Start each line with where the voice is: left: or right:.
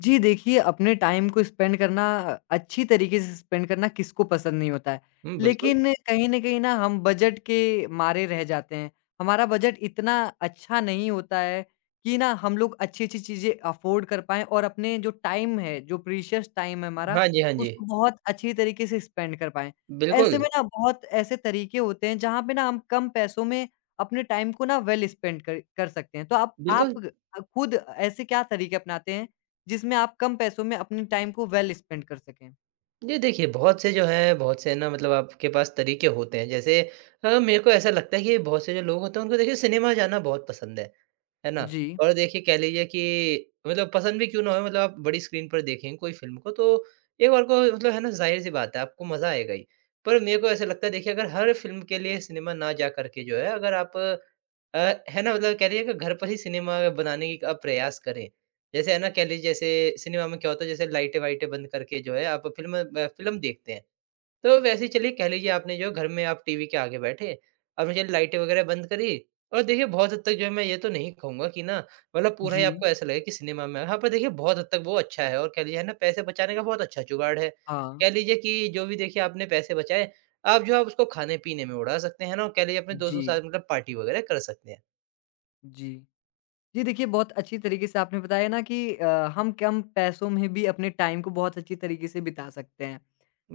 left: जी देखिए, अपने टाइम को स्पेंड करना अच्छी तरीके से स्पेंड करना किसको पसंद नहीं होता है।
right: हुँ, बिल्कुल।
left: लेकिन कहीं न कहीं ना हम बजट के मारे रह जाते हैं। हमारा बजट इतना अच्छा नहीं होता है कि ना हम लोग अच्छी-अच्छी चीज़ें अफ़ोर्ड कर पाएँ और अपने जो टाइम है, जो प्रीशियस टाइम है हमारा,
right: हाँ जी, हाँ जी।
left: उसको बहुत अच्छी तरीके से स्पेंड कर पाएँ। ऐसे
right: बिल्कुल,
left: में ना बहुत ऐसे तरीके होते हैं जहाँ पे ना हम कम पैसों में अपने टाइम को ना वेल स्पेंड कर कर सकते हैं। तो आप
right: बिल्कुल।
left: खुद ऐसे क्या तरीके अपनाते हैं जिसमें आप कम पैसों में अपने टाइम को वेल स्पेंड कर सकें।
right: ये देखिए बहुत से जो हैं, बहुत से ना मतलब आपके पास तरीके होते हैं। जैसे मेरे को ऐसा लगता है कि बहुत से जो लोग होते हैं उनको देखिए सिनेमा जाना बहुत पसंद है ना?
left: जी,
right: और देखिए कह लीजिए कि मतलब पसंद भी क्यों ना हो, मतलब आप बड़ी स्क्रीन पर देखें कोई फ़िल्म को तो एक बार को मतलब है ना, ज़ाहिर-सी बात है आपको मज़ा आएगा ही। पर मेरे को ऐसा लगता है देखिए अगर हर फ़िल्म के लिए सिनेमा ना जा कर के जो है, अगर आप है ना मतलब कह लीजिए कि घर पर ही सिनेमा बनाने का प्रयास करें, जैसे है ना, कह लीजिए जैसे सिनेमा में क्या होता है, जैसे लाइटें-वाइटें बंद करके जो है आप फ़िल्म देखते हैं। तो वैसे ही चलिए कह लीजिए आपने जो घर में आप टीवी के आगे बैठे, आपने चलिए लाइटें वग़ैरह बंद करी और देखिए बहुत हद तक जो है, मैं ये तो नहीं कहूँगा कि ना मतलब पूरा ही
left: जी।
right: आपको ऐसा लगे कि सिनेमा में, हाँ, पर देखिए बहुत हद तक वो अच्छा है और कह लीजिए है ना, पैसे बचाने का बहुत अच्छा जुगाड़ है।
left: हाँ,
right: कह लीजिए कि जो भी देखिए आपने पैसे बचाए, आप जो है उसको खाने-पीने में उड़ा सकते हैं ना, और कह लीजिए अपने दोस्तों के
left: जी,
right: साथ मतलब पार्टी वग़ैरह कर सकते हैं।
left: जी। जी, देखिए बहुत अच्छी तरीके से आपने बताया ना कि हम कम पैसों में भी अपने टाइम को बहुत अच्छी तरीके से बिता सकते हैं।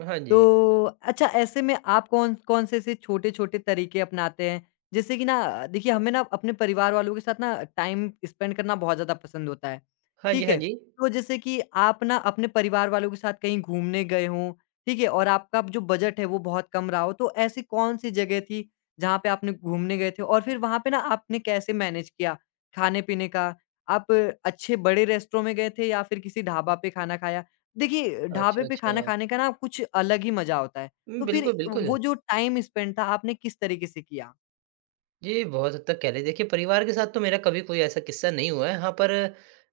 right: हाँ जी।
left: तो अच्छा ऐसे में आप कौन कौन से ऐसे छोटे-छोटे तरीके अपनाते हैं? जैसे कि ना देखिए हमें ना अपने परिवार वालों के साथ ना टाइम स्पेंड करना बहुत ज़्यादा पसंद होता है,
right: हाँ जी,
left: ठीक
right: हाँ
left: है?
right: जी।
left: तो जैसे कि आप ना अपने परिवार वालों के साथ कहीं घूमने गए हों, ठीक है? और आपका जो बजट है वो बहुत कम रहा हो, तो ऐसी कौन-सी जगह थी जहाँ पे आपने घूमने गए थे? और फिर वहाँ पे ना आपने कैसे मैनेज किया खाने-पीने का? आप अच्छे बड़े रेस्टोरेंट में गए थे या फिर किसी ढाबा पे खाना खाया? देखिए, ढाबे
right: अच्छा,
left: पे खाना
right: अच्छा।
left: खाने का ना कुछ अलग ही मज़ा होता है।
right: हुँ,
left: तो फिर
right: बिल्कुल, बिल्कुल।
left: वो जो टाइम स्पेंड था आपने किस तरीके से किया?
right: जी, बहुत हद तक कह लें देखिए परिवार के साथ तो मेरा कभी कोई ऐसा किस्सा नहीं हुआ है। हाँ, पर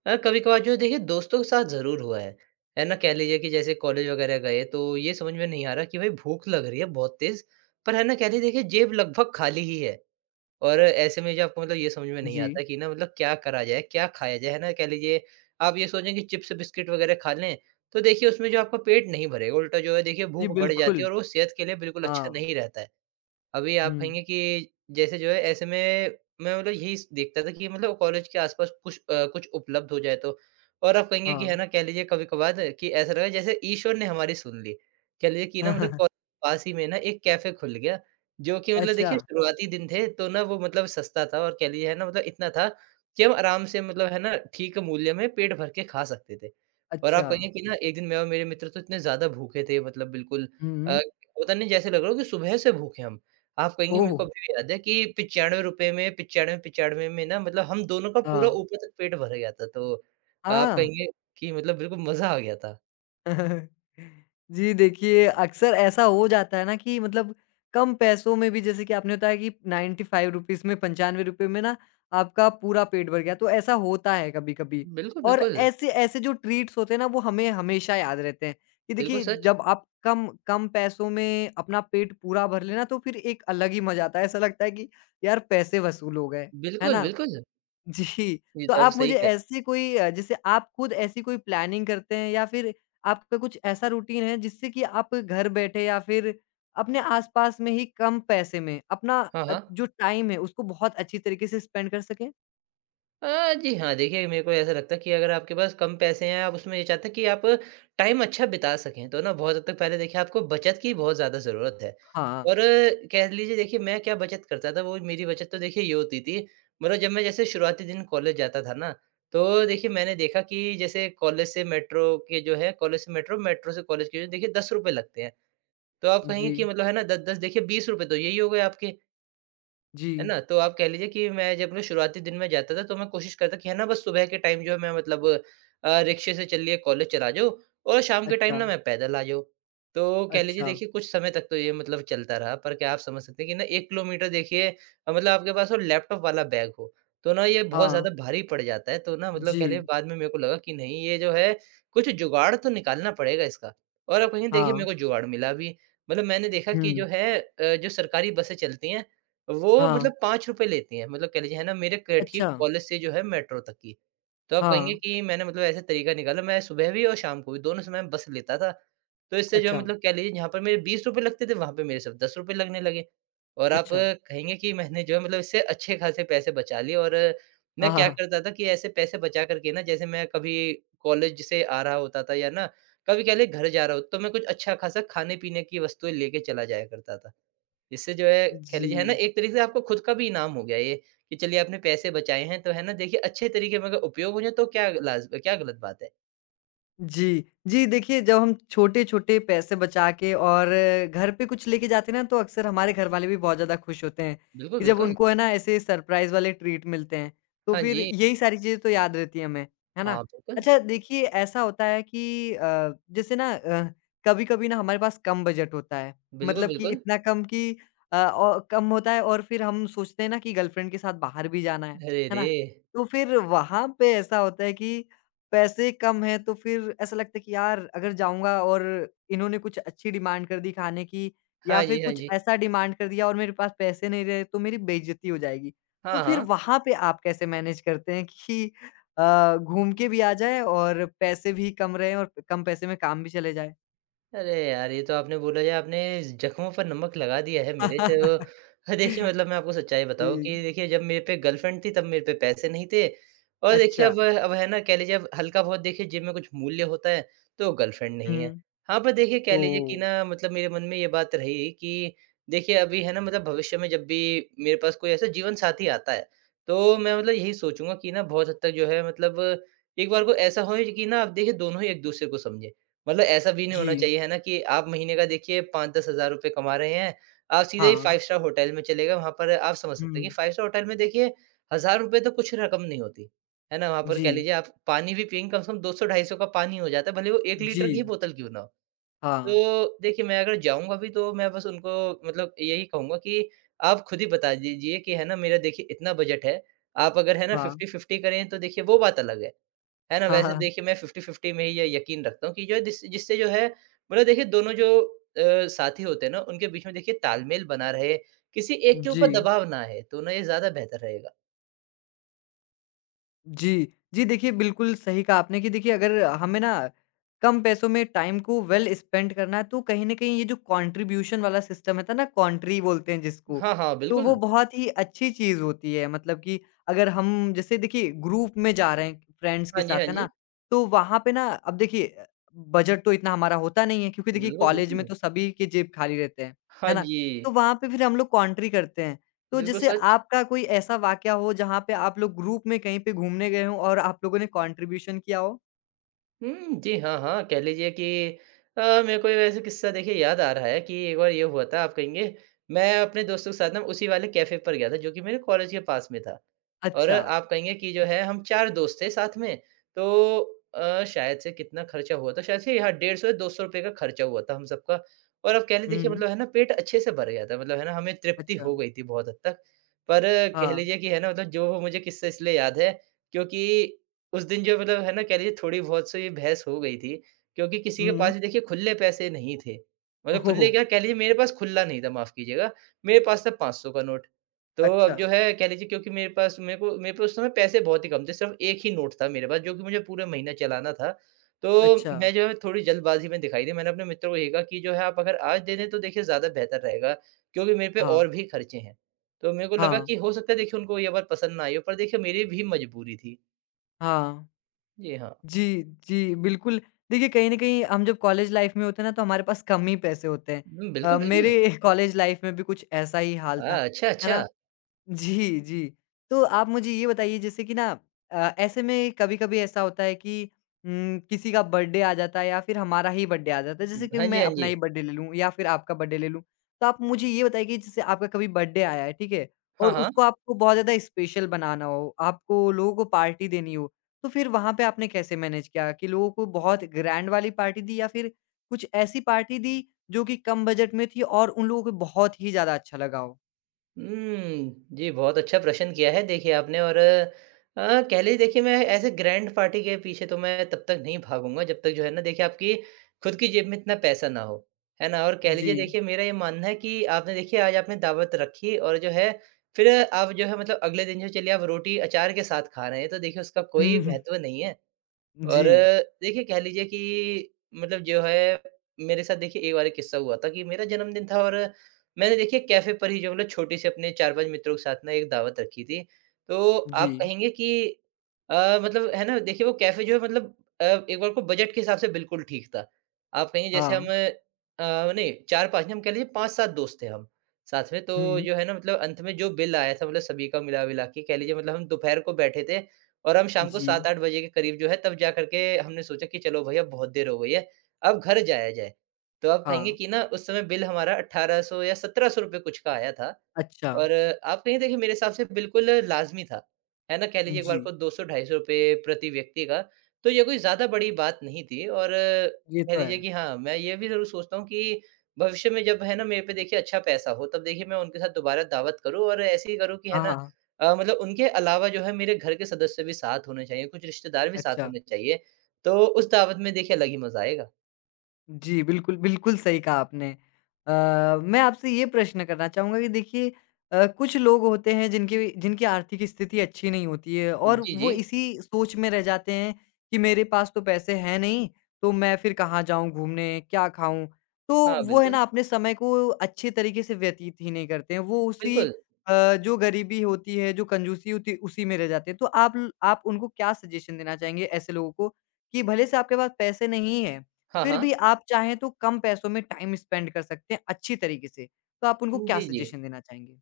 right: कभी-कभार जो है देखिए दोस्तों के साथ ज़रूर हुआ है। है ना? कह लीजिए कि जैसे कॉलेज वगैरह गए तो ये समझ में नहीं आ रहा कि भाई भूख लग रही है बहुत तेज़। पर है ना, कह लीजिए देखिए जेब लगभग खाली ही है और ऐसे में जो आपको मतलब ये समझ में नहीं
left: जी।
right: आता कि ना मतलब क्या करा जाए, क्या खाया जाए? है ना? कह लीजिए आप ये सोचें कि चिप्स बिस्किट वगैरह खा लें, तो देखिए उसमें जो आपका पेट नहीं भरेगा, उल्टा जो है देखिए
left: जी,
right: भूख बढ़ जाती है
left: बिल्कुल।
right: और वो सेहत के लिए बिल्कुल अच्छा
left: हाँ।
right: नहीं रहता है। अभी आप
left: हुँ,
right: कहेंगे कि जैसे जो है ऐसे में मैं मतलब यही स देखता था कि मतलब कॉलेज के आस-पास कुछ उपलब्ध हो जाए तो। और आप कहेंगे कि है
left: हाँ।
right: ना, कह लीजिए कभी-कभार कि ऐसा लगा जैसे ईश्वर ने हमारी सुन ली। कह लीजिए कि ना मतलब कॉलेज के पास ही में ना एक कैफ़े खुल गया, जो कि मतलब
left: अच्छा,
right: देखिए शुरुआती दिन थे तो ना वो मतलब सस्ता था और कह लीजिए है ना, मतलब इतना था कि हम आराम से मतलब है ना, ठीक मूल्य में पेट भर के खा सकते थे। और आप
left: अच्छा।
right: कहेंगे कि ना एक दिन मैं और मेरे मित्र तो इतने ज़्यादा भूखे थे मतलब बिल्कुल अ,
left: हुँ।
right: होता नहीं, जैसे लग रहा हो कि सुबह से भूखे हम। आप कहेंगे मेरे
left: ओह!
right: को अभी भी याद है कि ₹95 में, 95-95 में ना, मतलब हम दोनों का पूरा
left: हाँ,
right: ऊपर तक पेट भर गया था। तो आप
left: हाँ।
right: कहेंगे कि मतलब बिल्कुल मज़ा आ गया था।
left: जी, देखिए अक्सर ऐसा हो जाता है ना कि मतलब कम पैसों में भी जैसे कि आपने बताया कि 95 रुपीज़ में, ₹95 में ना आपका पूरा पेट भर गया, तो ऐसा होता है कभी-कभी।
right: बिल्कुल,
left: और
right: बिल्कुल।
left: ऐसे ऐसे जो ट्रीट्स होते हैं ना, वो हमें हमेशा याद रहते हैं कि
right: बिल्कुल
left: देखिए,
right: सच।
left: जब आप कम कम पैसों में अपना पेट पूरा भर लेना, तो फिर एक अलग ही मज़ा आता है। ऐसा लगता है कि यार पैसे वसूल हो गए, है
right: बिल्कुल,
left: ना?
right: बिल्कुल।
left: जी,
right: ये
left: तो
right: तो आप
left: आप
right: सही
left: मुझे
right: कह।
left: ऐसी कोई जैसे आप खुद ऐसी कोई प्लानिंग करते हैं या फिर आपका कुछ ऐसा रूटीन है जिससे कि आप घर बैठे या फिर अपने आसपास में ही कम पैसे में अपना
right: हाँ, हाँ।
left: जो टाइम है उसको बहुत अच्छी तरीके से स्पेंड कर सकें?
right: जी हाँ, देखिए मेरे को ऐसा लगता है कि अगर आपके पास कम पैसे हैं, आप उसमें ये चाहते हैं कि आप टाइम अच्छा बिता सकें, तो ना बहुत हद तक पहले देखिए आपको बचत की बहुत ज़्यादा ज़रूरत है।
left: हाँ,
right: और कह लीजिए देखिए मैं क्या बचत करता था, वो मेरी बचत तो देखिए ये होती थी, मतलब जब मैं जैसे शुरुआती दिन कॉलेज जाता था ना, तो देखिए मैंने देखा कि जैसे कॉलेज से मेट्रो के जो है, कॉलेज से मेट्रो, मेट्रो से कॉलेज के जो देखिए ₹10 लगते हैं। तो आप कहेंगे
left: जी,
right: कि मतलब है ना, 10-10 देखिए ₹20 तो यही हो गए आपके। है
left: जी,
right: ना? तो आप कह लीजिए कि मैं जब अपने शुरुआती दिन में जाता था तो मैं कोशिश करता कि है ना, बस सुबह के टाइम जो है मैं मतलब रिक्शे से चलिए कॉलेज चला जाऊँ और शाम के टाइम
left: अच्छा,
right: ना मैं पैदल आ जाऊँ। तो कह लीजिए
left: अच्छा,
right: देखिए कुछ समय तक तो ये मतलब चलता रहा, पर क्या आप समझ सकते हैं कि ना 1 किलोमीटर देखिए मतलब आपके पास वो लैपटॉप वाला बैग हो, तो ना ये बहुत
left: हाँ,
right: ज़्यादा भारी पड़ जाता है। तो ना मतलब कह लीजिए
left: जी,
right: बाद में मेरे को लगा कि नहीं ये जो है कुछ जुगाड़ तो निकालना पड़ेगा इसका। और अब कहीं देखिए मेरे
left: हाँ,
right: को जुगाड़ मिला भी। मतलब मैंने देखा कि
left: हुँ,
right: जो है जो सरकारी बसें चलती हैं वो
left: हाँ,
right: मतलब ₹5 लेती हैं, मतलब कह लीजिए है ना, मेरे क
left: अच्छा,
right: ठीक कॉलेज से जो है मेट्रो तक की। तो आप
left: हाँ,
right: कहेंगे कि मैंने मतलब ऐसा तरीका निकाला, मैं सुबह भी और शाम को भी दोनों समय में बस लेता था। तो इससे जो है
left: अच्छा,
right: मतलब कह लीजिए जहाँ पर मेरे ₹20 लगते थे वहाँ पे मेरे सिर्फ़ ₹10 लगने लगे। और आप
left: अच्छा,
right: कहेंगे कि मैंने जो है मतलब इससे अच्छे खासे पैसे बचा लिए, और
left: हाँ,
right: मैं
left: हाँ,
right: क्या
left: हाँ,
right: करता था कि ऐसे पैसे बचा कर के ना, जैसे मैं कभी कॉलेज से आ रहा होता था या ना कभी कह लें घर जा रहा होता तो मैं कुछ अच्छा खासा खाने-पीने की वस्तुएँ लेके चला जाया करता था। इससे जो है कह
left: जी।
right: लीजिए है ना, एक तरीके से आपको खुद का भी इनाम हो गया ये, कि चलिए आपने पैसे बचाए हैं तो है ना, देखिए अच्छे तरीके में अगर उपयोग हो जाए तो क्या लाज़ क्या गलत बात है।
left: जी। जी, देखिए जब हम छोटे-छोटे पैसे बचा के और घर पे कुछ लेके जाते हैं ना तो अक्सर हमारे घर वाले भी बहुत ज़्यादा खुश होते हैं,
right: बिल्कुल,
left: कि जब
right: बिल्कुल।
left: उनको है ना ऐसे सरप्राइज़ वाले ट्रीट मिलते हैं, तो
right: हाँ
left: फिर
right: जी।
left: यही सारी चीज़ें तो याद रहती हैं हमें, है ना?
right: हाँ, बिल्कुल।
left: अच्छा देखिए ऐसा होता है कि जैसे ना कभी-कभी ना हमारे पास कम बजट होता है,
right: बिल्कुल,
left: मतलब कि
right: बिल्कुल।
left: इतना कम कि अ, औ कम होता है और फिर हम सोचते हैं ना कि गर्लफ्रेंड के साथ बाहर भी जाना
right: अरे
left: है
right: रे!
left: ना? तो फिर वहाँ पे ऐसा होता है कि पैसे कम हैं तो फिर ऐसा लगता है कि यार अगर जाऊँगा और इन्होंने कुछ अच्छी डिमांड कर दी खाने की या
right: हाँ
left: फिर
right: जी, हाँ
left: कुछ
right: जी।
left: ऐसा डिमांड कर दिया और मेरे पास पैसे नहीं रहे तो मेरी बेइज़्ज़ती हो जाएगी। तो
right: हाँ,
left: फिर
right: हाँ।
left: वहाँ पे आप कैसे मैनेज करते हैं कि घूम के भी आ जाए और पैसे भी कम रहें और कम पैसे में काम भी चले जाए?
right: अरे यार! ये तो आपने बोला जाए आपने जख्मों पर नमक लगा दिया है मेरे तो। देखिए मतलब मैं आपको सच्चाई
left: जी।
right: बताऊँ कि देखिए जब मेरे पे गर्लफ्रेंड थी तब मेरे पे पैसे नहीं थे, और देखिए
left: अच्छा।
right: अब है ना, कह लीजिए अब हल्का-बहुत देखिए जेब में कुछ मूल्य होता है तो गर्लफ्रेंड नहीं है।
left: हुँ।
right: हाँ, पर देखिए कह लीजिए कि
left: ओह!
right: ना मतलब मेरे मन में ये बात रही कि देखिए अभी है ना, मतलब भविष्य में जब भी मेरे पास कोई ऐसा जीवन साथी आता है, तो मैं मतलब यही सोचूँगा कि ना बहुत हद तक जो है, मतलब एक बार को ऐसा होए कि ना अब देखिए दोनों ही एक-दूसरे को समझें। मतलब ऐसा भी नहीं
left: जी।
right: होना चाहिए है ना, कि आप महीने का देखिए 5-10 हज़ार रुपए कमा रहे हैं, आप सीधे ही
left: हाँ।
right: फाइव स्टार होटल में चले गए, वहाँ पर आप समझ सकते हैं
left: हुँ।
right: कि फाइव स्टार होटल में देखिए हज़ार रुपए तो कुछ रकम नहीं होती, है ना? वहाँ पर कह
left: जी।
right: लीजिए आप पानी भी पिएँगे, कम से कम 200-250 का पानी हो जाता है, भले वो 1
left: जी।
right: लीटर की ही बोतल क्यों ना हो।
left: हाँ।
right: तो देखिए मैं अगर जाऊँगा भी तो मैं बस उनको मतलब यही कहूँगा कि आप खुद ही बता दीजिए कि है ना, मेरा देखिए इतना बजट है, आप अगर है ना
left: हाँ।
right: 50-50 करें तो देखिए वो बात अलग है। है ना?
left: हाँ,
right: वैसे
left: हाँ।
right: देखिए मैं 50-50 में ही ये यकीन रखता हूँ कि जो है, जिससे जो है मतलब देखिए दोनों जो साथी होते हैं ना, उनके बीच में देखिए तालमेल बना रहे, किसी एक के
left: जी।
right: ऊपर दबाव ना आए, तो ना ये ज़्यादा बेहतर रहेगा।
left: जी। जी, देखिए बिल्कुल सही कहा आपने कि देखिए अगर हमें ना कम पैसों में टाइम को वेल स्पेंड करना है तो कहीं न कहीं ये जो कंट्रीब्यूशन वाला सिस्टम होता है था ना कंट्री बोलते हैं जिसको,
right: हाँ, हाँ,
left: तो वो
right: बिल्कुल।
left: बहुत ही अच्छी चीज़ होती है। मतलब कि अगर हम जैसे देखिए ग्रुप में जा रहे हैं फ्रेंड्स के
right: हाँ जी, हाँ
left: साथ है ना,
right: जी।
left: तो वहाँ पे ना अब देखिए बजट तो इतना हमारा होता नहीं है क्योंकि देखिए
right: बिल्कुल,
left: कॉलेज में
right: बिल्कुल।
left: तो सभी के जेब खाली रहते हैं, है
right: हाँ
left: ना?
right: जी,
left: तो वहाँ पे फिर हम लोग कंट्री करते हैं। तो
right: बिल्कुल
left: जैसे
right: सच।
left: आपका कोई ऐसा वाकया हो जहाँ पे आप लोग ग्रुप में कहीं पे घूमने गए हों और आप लोगों ने कॉन्ट्रिब्यूशन किया हो?
right: हुँ, जी, हाँ, हाँ, कह लीजिए कि मेरे को ये वैसे किस्सा देखिए याद आ रहा है कि एक बार ये हुआ था आप कहेंगे, मैं अपने दोस्तों के साथ ना उसी वाले कैफ़े पर गया था जो कि मेरे कॉलेज के पास में था। और
left: अच्छा।
right: आप कहेंगे कि जो है हम 4 दोस्त थे साथ में, तो शायद से कितना खर्चा हुआ था, शायद से यहाँ ₹150 या ₹200 का खर्चा हुआ था हम सबका। और अब कह लीजिए देखिए
left: हुँ,
right: मतलब है ना, पेट अच्छे से भर गया था, मतलब है ना, हमें तृप्ति
left: अच्छा।
right: हो गई थी बहुत हद तक। पर कह
left: हाँ।
right: लीजिए कि है ना, मतलब जो वो मुझे किस्सा इसलिए याद है क्योंकि उस दिन जो मतलब है ना, कह लीजिए थोड़ी बहुत सी बहस हो गई थी, क्योंकि किसी के
left: हुँ।
right: पास भी देखिए खुले पैसे नहीं थे। मतलब
left: ओह!
right: खुले क्या, कह लीजिए मेरे पास खुल्ला नहीं था, माफ़ कीजिएगा, मेरे पास था 500 का नोट। तो
left: अच्छा,
right: अब जो है कह लीजिए क्योंकि मेरे पास मेरे को मेरे पे उस समय पैसे बहुत ही कम थे, सिर्फ़ 1 ही नोट था मेरे पास जो कि मुझे पूरे महीना चलाना था। तो
left: अच्छा।
right: मैं जो है थोड़ी जल्दबाज़ी में दिखाई दी, मैंने अपने मित्रों को ये कहा कि जो है आप अगर आज दे दें तो देखिए ज़्यादा बेहतर रहेगा, क्योंकि मेरे पे
left: हाँ,
right: और भी खर्चे हैं। तो मेरे को लगा
left: हाँ,
right: कि हो सकता है देखिए उनको ये बात पसंद ना आई हो, पर देखिए मेरी भी मजबूरी थी।
left: हाँ।
right: जी हाँ।
left: जी, जी, बिल्कुल। देखिए, कहीं न कहीं हम जब कॉलेज लाइफ़ में होते हैं ना तो हमारे पास कम ही पैसे होते हैं।
right: हुँ, बिल्कुल, बिल्कुल।
left: मेरे कॉलेज लाइफ़ में भी कुछ ऐसा ही हाल
right: हाँ,
left: था,
right: अच्छा,
left: है ना?
right: अच्छा।
left: जी, जी। तो आप मुझे ये बताइए जैसे कि ना ऐसे में कभी-कभी ऐसा होता है कि किसी का बर्थडे आ जाता है या फिर हमारा ही बर्थडे आ जाता है। जैसे कि
right: हाँ जी,
left: मैं
right: हाँ
left: अपना
right: जी।
left: ही बर्थडे ले लूँ या फिर आपका बर्थडे ले लूँ। तो आप मुझे ये बताइए कि जैसे आपका कभी बर्थडे आया है, ठीक है?
right: हाँ,
left: और
right: हाँ।
left: उसको आपको बहुत ज़्यादा स्पेशल बनाना हो, आपको लोगों को पार्टी देनी हो, तो फिर वहाँ पे आपने कैसे मैनेज किया कि लोगों को बहुत ग्रैंड वाली पार्टी दी या फिर कुछ ऐसी पार्टी दी जो कि कम बजट में थी और उन लोगों को बहुत ही ज़्यादा अच्छा लगा हो?
right: हुँ, जी, बहुत अच्छा प्रश्न किया है देखिए आपने और कह लीजिए देखिए मैं ऐसे ग्रैंड पार्टी के पीछे तो मैं तब तक नहीं भागूँगा जब तक जो है ना देखिए आपकी खुद की जेब में इतना पैसा ना हो, है ना? और कह
left: जी।
right: लीजिए देखिए मेरा ये मानना है कि आपने देखिए आज आपने दावत रखी और जो है फिर आप जो है मतलब अगले दिन जो चलिए आप रोटी अचार के साथ खा रहे हैं, तो देखिए उसका कोई महत्व नहीं है। और
left: जी,
right: देखिए कह लीजिए कि मतलब जो है मेरे साथ देखिए एक बार एक किस्सा हुआ था कि मेरा जन्मदिन था और मैंने देखिए कैफ़े पर ही जो मतलब छोटी सी अपने 4-5 मित्रों के साथ ना एक दावत रखी थी। तो
left: जी,
right: आप कहेंगे कि मतलब है ना देखिए वो कैफ़े जो है मतलब एक बार को बजट के हिसाब से बिल्कुल ठीक था। आप कहेंगे जैसे हम
left: हाँ,
right: नहीं 4-5 नहीं हम कह लीजिए 5-7 दोस्त थे हम साथ में। तो
left: हुँ,
right: जो है ना मतलब अंत में जो बिल आया था मतलब सभी का मिला-विला के कह लीजिए मतलब हम दोपहर को बैठे थे और हम शाम को
left: जी,
right: 7-8 बजे के करीब जो है तब जा कर के हमने सोचा कि चलो भई अब बहुत देर हो गई है, अब घर जाया जाए। तो आप कहेंगे
left: हाँ,
right: कि ना उस समय बिल हमारा 1800 या ₹1700 कुछ का आया था
left: अच्छा,
right: और आप कहें देखिए मेरे हिसाब से बिल्कुल लाज़मी था, है ना? कह लीजिए एक बार
left: जी,
right: को 200 250 रुपए प्रति व्यक्ति का, तो ये कोई ज़्यादा बड़ी बात नहीं थी और
left: ये
right: कह
left: तो
right: लीजिए
left: है।
right: कि हाँ, मैं ये भी ज़रूर सोचता हूँ कि भविष्य में जब है ना मेरे पे देखिए अच्छा पैसा हो तब देखिए मैं उनके साथ दोबारा दावत करूँ और ऐसे ही करूँ कि है
left: हाँ,
right: ना
left: हाँ,
right: मतलब उनके अलावा जो है मेरे घर के सदस्य भी साथ होने चाहिए, कुछ रिश्तेदार भी साथ
left: अच्छा।
right: होने चाहिए, तो उस दावत में देखिए अलग ही मज़ा आएगा।
left: जी, बिल्कुल, बिल्कुल सही कहा आपने। मैं आपसे ये प्रश्न करना चाहूँगा कि देखिए कुछ लोग होते हैं जिनकी जिनकी आर्थिक स्थिति अच्छी नहीं होती है और
right: जी,
left: वो
right: जी।
left: इसी सोच में रह जाते हैं कि मेरे पास तो पैसे हैं नहीं, तो मैं फिर कहाँ जाऊँ घूमने, क्या खाऊँ? तो
right: हाँ,
left: वो है
right: बिल्कुल।
left: ना अपने समय को अच्छे तरीके से व्यतीत ही नहीं करते हैं। वो उसी
right: बिल्कुल।
left: जो गरीबी होती है, जो कंजूसी होती है, उसी में रह जाते हैं। तो आप उनको क्या सजेशन देना चाहेंगे ऐसे लोगों को कि भले से आपके पास पैसे नहीं है
right: हाँ,
left: फिर
right: हाँ।
left: भी आप चाहें तो कम पैसों में टाइम स्पेंड कर सकते हैं अच्छी तरीके से, तो आप उनको क्या
right: जी, जी।
left: सजेशन देना चाहेंगे?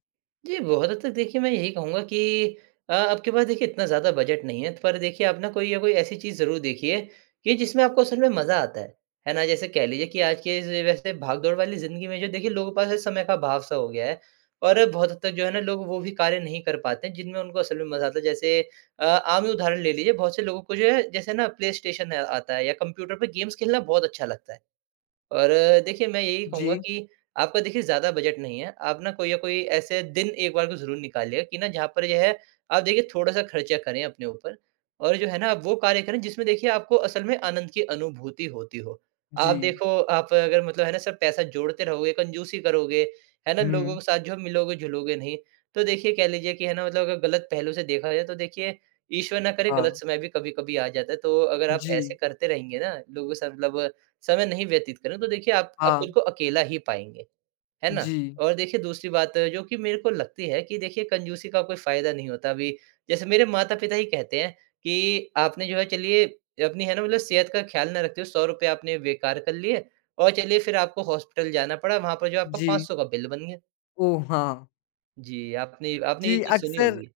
right: जी, बहुत हद तक देखिए मैं यही कहूँगा कि आपके पास देखिए इतना ज़्यादा बजट नहीं है, पर देखिए आप ना कोई या कोई ऐसी चीज़ ज़रूर देखिए कि जिसमें आपको असल में मज़ा आता है। है ना? जैसे कह लीजिए कि आज के इस वैसे भाग-दौड़ वाली ज़िंदगी में जो देखिए लोगों के पास है, समय का अभाव सा हो गया है और बहुत हद तक जो है ना लोग वो भी कार्य नहीं कर पाते हैं जिनमें उनको असल में मज़ा आता है। जैसे आम ही उदाहरण ले लीजिए बहुत से लोगों को जो है जैसे ना प्लेस्टेशन है आता है या कंप्यूटर पे गेम्स खेलना बहुत अच्छा लगता है। और देखिए, मैं यही कहूँगा
left: जी,
right: कि आपका देखिए ज़्यादा बजट नहीं है। आप ना कोई या कोई ऐसे दिन एक बार को ज़रूर निकालिए कि ना जहाँ पर जो है आप देखिए थोड़ा-सा खर्चा करें अपने ऊपर और जो है ना आप वो कार्य करें जिसमें देखिए आपको असल में आनंद की अनुभूति होती हो।
left: जी।
right: आप देखो आप अगर मतलब है ना सिर्फ़ पैसा जोड़ते रहोगे, कंजूसी करोगे, है ना लोगों
left: हुँ,
right: के साथ जो मिलोगे-जुलोगे नहीं, तो देखिए कह लीजिए कि है ना मतलब अगर गलत पहलू से देखा जाए तो देखिए ईश्वर ना करे गलत
left: हाँ।
right: समय भी कभी-कभी आ जाता है। तो अगर आप ऐसे
left: जी,
right: करते रहेंगे ना लोगों के साथ मतलब समय नहीं व्यतीत करें, तो देखिए आप
left: हाँ।
right: खुद को अकेला ही पाएँगे, है ना?
left: जी,
right: और देखिए दूसरी बात जो कि मेरे को लगती है कि देखिए कंजूसी का कोई फ़ायदा नहीं होता अभी, जैसे मेरे माता-पिता ही कहते हैं कि आपने जो है चलिए अपनी है ना मतलब सेहत का ख़्याल ना रखते हुए ₹100 आपने बेकार कर लिए और चलिए फिर आपको हॉस्पिटल जाना पड़ा, वहाँ पर जो आपका
left: जी। जी,
right: 500 का बिल बन गया।
left: ओह! हाँ।
right: जी, आपने आपने ये
left: जी,
right: चीज़ सुनी
left: अक्सर
right: होगी।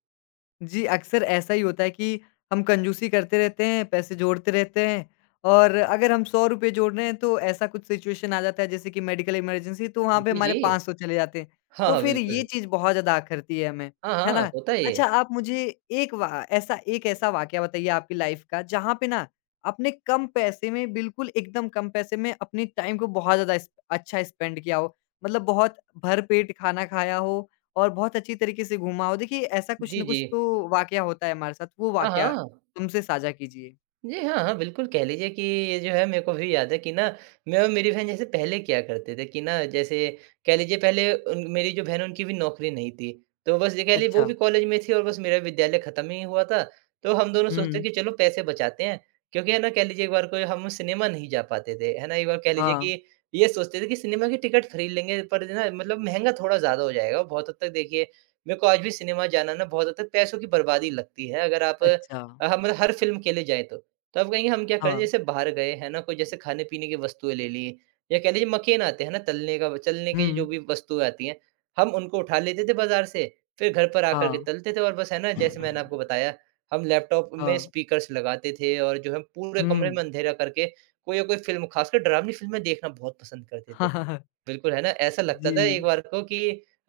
left: जी, अक्सर ऐसा ही होता है कि हम कंजूसी करते रहते हैं, पैसे जोड़ते रहते हैं और अगर हम ₹100 जोड़ रहे हैं तो ऐसा कुछ सिचुएशन आ जाता है जैसे कि मेडिकल इमरजेंसी तो वहाँ पे
right: जी,
left: हमारे
right: जी।
left: 500 चले जाते हैं।
right: हाँ,
left: तो
right: हाँ,
left: फिर ये
right: बिल्कुल।
left: चीज़ बहुत ज़्यादा करती है हमें,
right: हाँ,
left: है
right: हाँ,
left: ना?
right: होता है
left: अच्छा
right: ये।
left: आप मुझे एक वा ऐसा एक ऐसा वाक़या बताइए आपकी लाइफ़ का जहाँ पे ना आपने कम पैसे में बिल्कुल एकदम कम पैसे में अपने टाइम को बहुत ज़्यादा स्प अच्छा स्पेंड किया हो। मतलब बहुत भरपेट खाना खाया हो और बहुत अच्छी तरीके से घूमा हो। देखिए, ऐसा कुछ
right: जी,
left: ना
right: जी।
left: कुछ तो वाक़या होता है हमारे साथ, वो
right: हाँ,
left: वाक़या
right: हाँ।
left: तुमसे साझा कीजिए?
right: जी, हाँ, हाँ, बिल्कुल कह लीजिए कि ये जो है मेरे को भी याद है कि ना मैं और मेरी बहन जैसे पहले क्या करते थे कि ना जैसे कह लीजिए पहले उन मेरी जो बहन है उनकी भी नौकरी नहीं थी। तो बस ये कह ली वो
left: अच्छा।
right: भी कॉलेज में थी और बस मेरा विद्यालय खत्म ही हुआ था। तो हम दोनों सोचते
left: हुँ।
right: कि चलो पैसे बचाते हैं क्योंकि है ना कह लीजिए एक बार को हम सिनेमा नहीं जा पाते थे, है ना? एक बार कह लीजिए
left: हाँ।
right: कि ये सोचते थे कि सिनेमा की टिकट खरीद लेंगे पर ना मतलब महँगा थोड़ा ज़्यादा हो जाएगा। और बहुत हद तक देखिए मेरे को आज भी सिनेमा जाना ना बहुत हद तक पैसों की बर्बादी लगती है अगर आप
left: अच्छा।
right: हम मतलब हर फ़िल्म के लिए जाएँ तो। तो आप कहेंगे हम क्या करें
left: हाँ।
right: जैसे बाहर गए, है ना? कोई जैसे खाने-पीने की वस्तुएँ ले ली या कह लीजिए मकेन आते हैं ना तलने की जो
left: हुँ।
right: भी वस्तुएँ आती हैं, हम उनको उठा लेते थे बाज़ार से, फिर घर पर आकर
left: हाँ,
right: के तलते थे और बस है ना जैसे मैंने आपको बताया, हम लैपटॉप में
left: हाँ।
right: स्पीकर्स लगाते थे और जो है पूरे कमरे
left: हुँ।
right: में अंधेरा करके कोई या कोई फ़िल्म, ख़ासकर डरावनी फ़िल्में देखना बहुत पसंद करते थे। बिल्कुल, है ना? ऐसा लगता
left: जी।
right: था एक बार को कि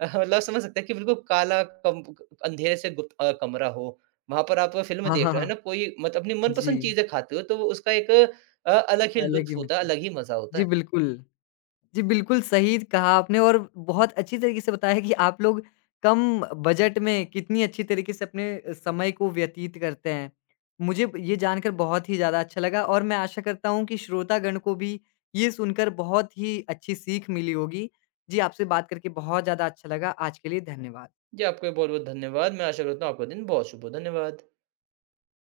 right: मतलब समझ सकते हैं कि बिल्कुल काला कम अंधेरे से गुप्त कमरा हो। वहाँ पर आप फ़िल्म
left: हाँ,
right: देख
left: हाँ,
right: रहे हो,
left: हाँ।
right: है ना? कोई मत अपनी मनपसंद
left: जी।
right: चीज़ें खाते हो, तो वो उसका एक अलग ही
left: अलग
right: लुत्फ़
left: ही
right: होता है,
left: मज़ा है।
right: अलग ही मज़ा होता
left: जी,
right: है।
left: बिल्कुल। जी, बिल्कुल सही कहा आपने और बहुत अच्छी तरीके से बताया कि आप लोग कम बजट में कितनी अच्छी तरीके से अपने समय को व्यतीत करते हैं। मुझे ये जानकर बहुत ही ज़्यादा अच्छा लगा और मैं आशा करता हूँ कि श्रोतागण को भी ये सुनकर बहुत ही अच्छी सीख मिली होगी। जी, आपसे बात करके बहुत ज़्यादा अच्छा लगा। आज के लिए धन्यवाद।
right: जी, आपका बहुत-बहुत धन्यवाद। मैं आशा करता हूँ आपका दिन बहुत शुभ हो। धन्यवाद।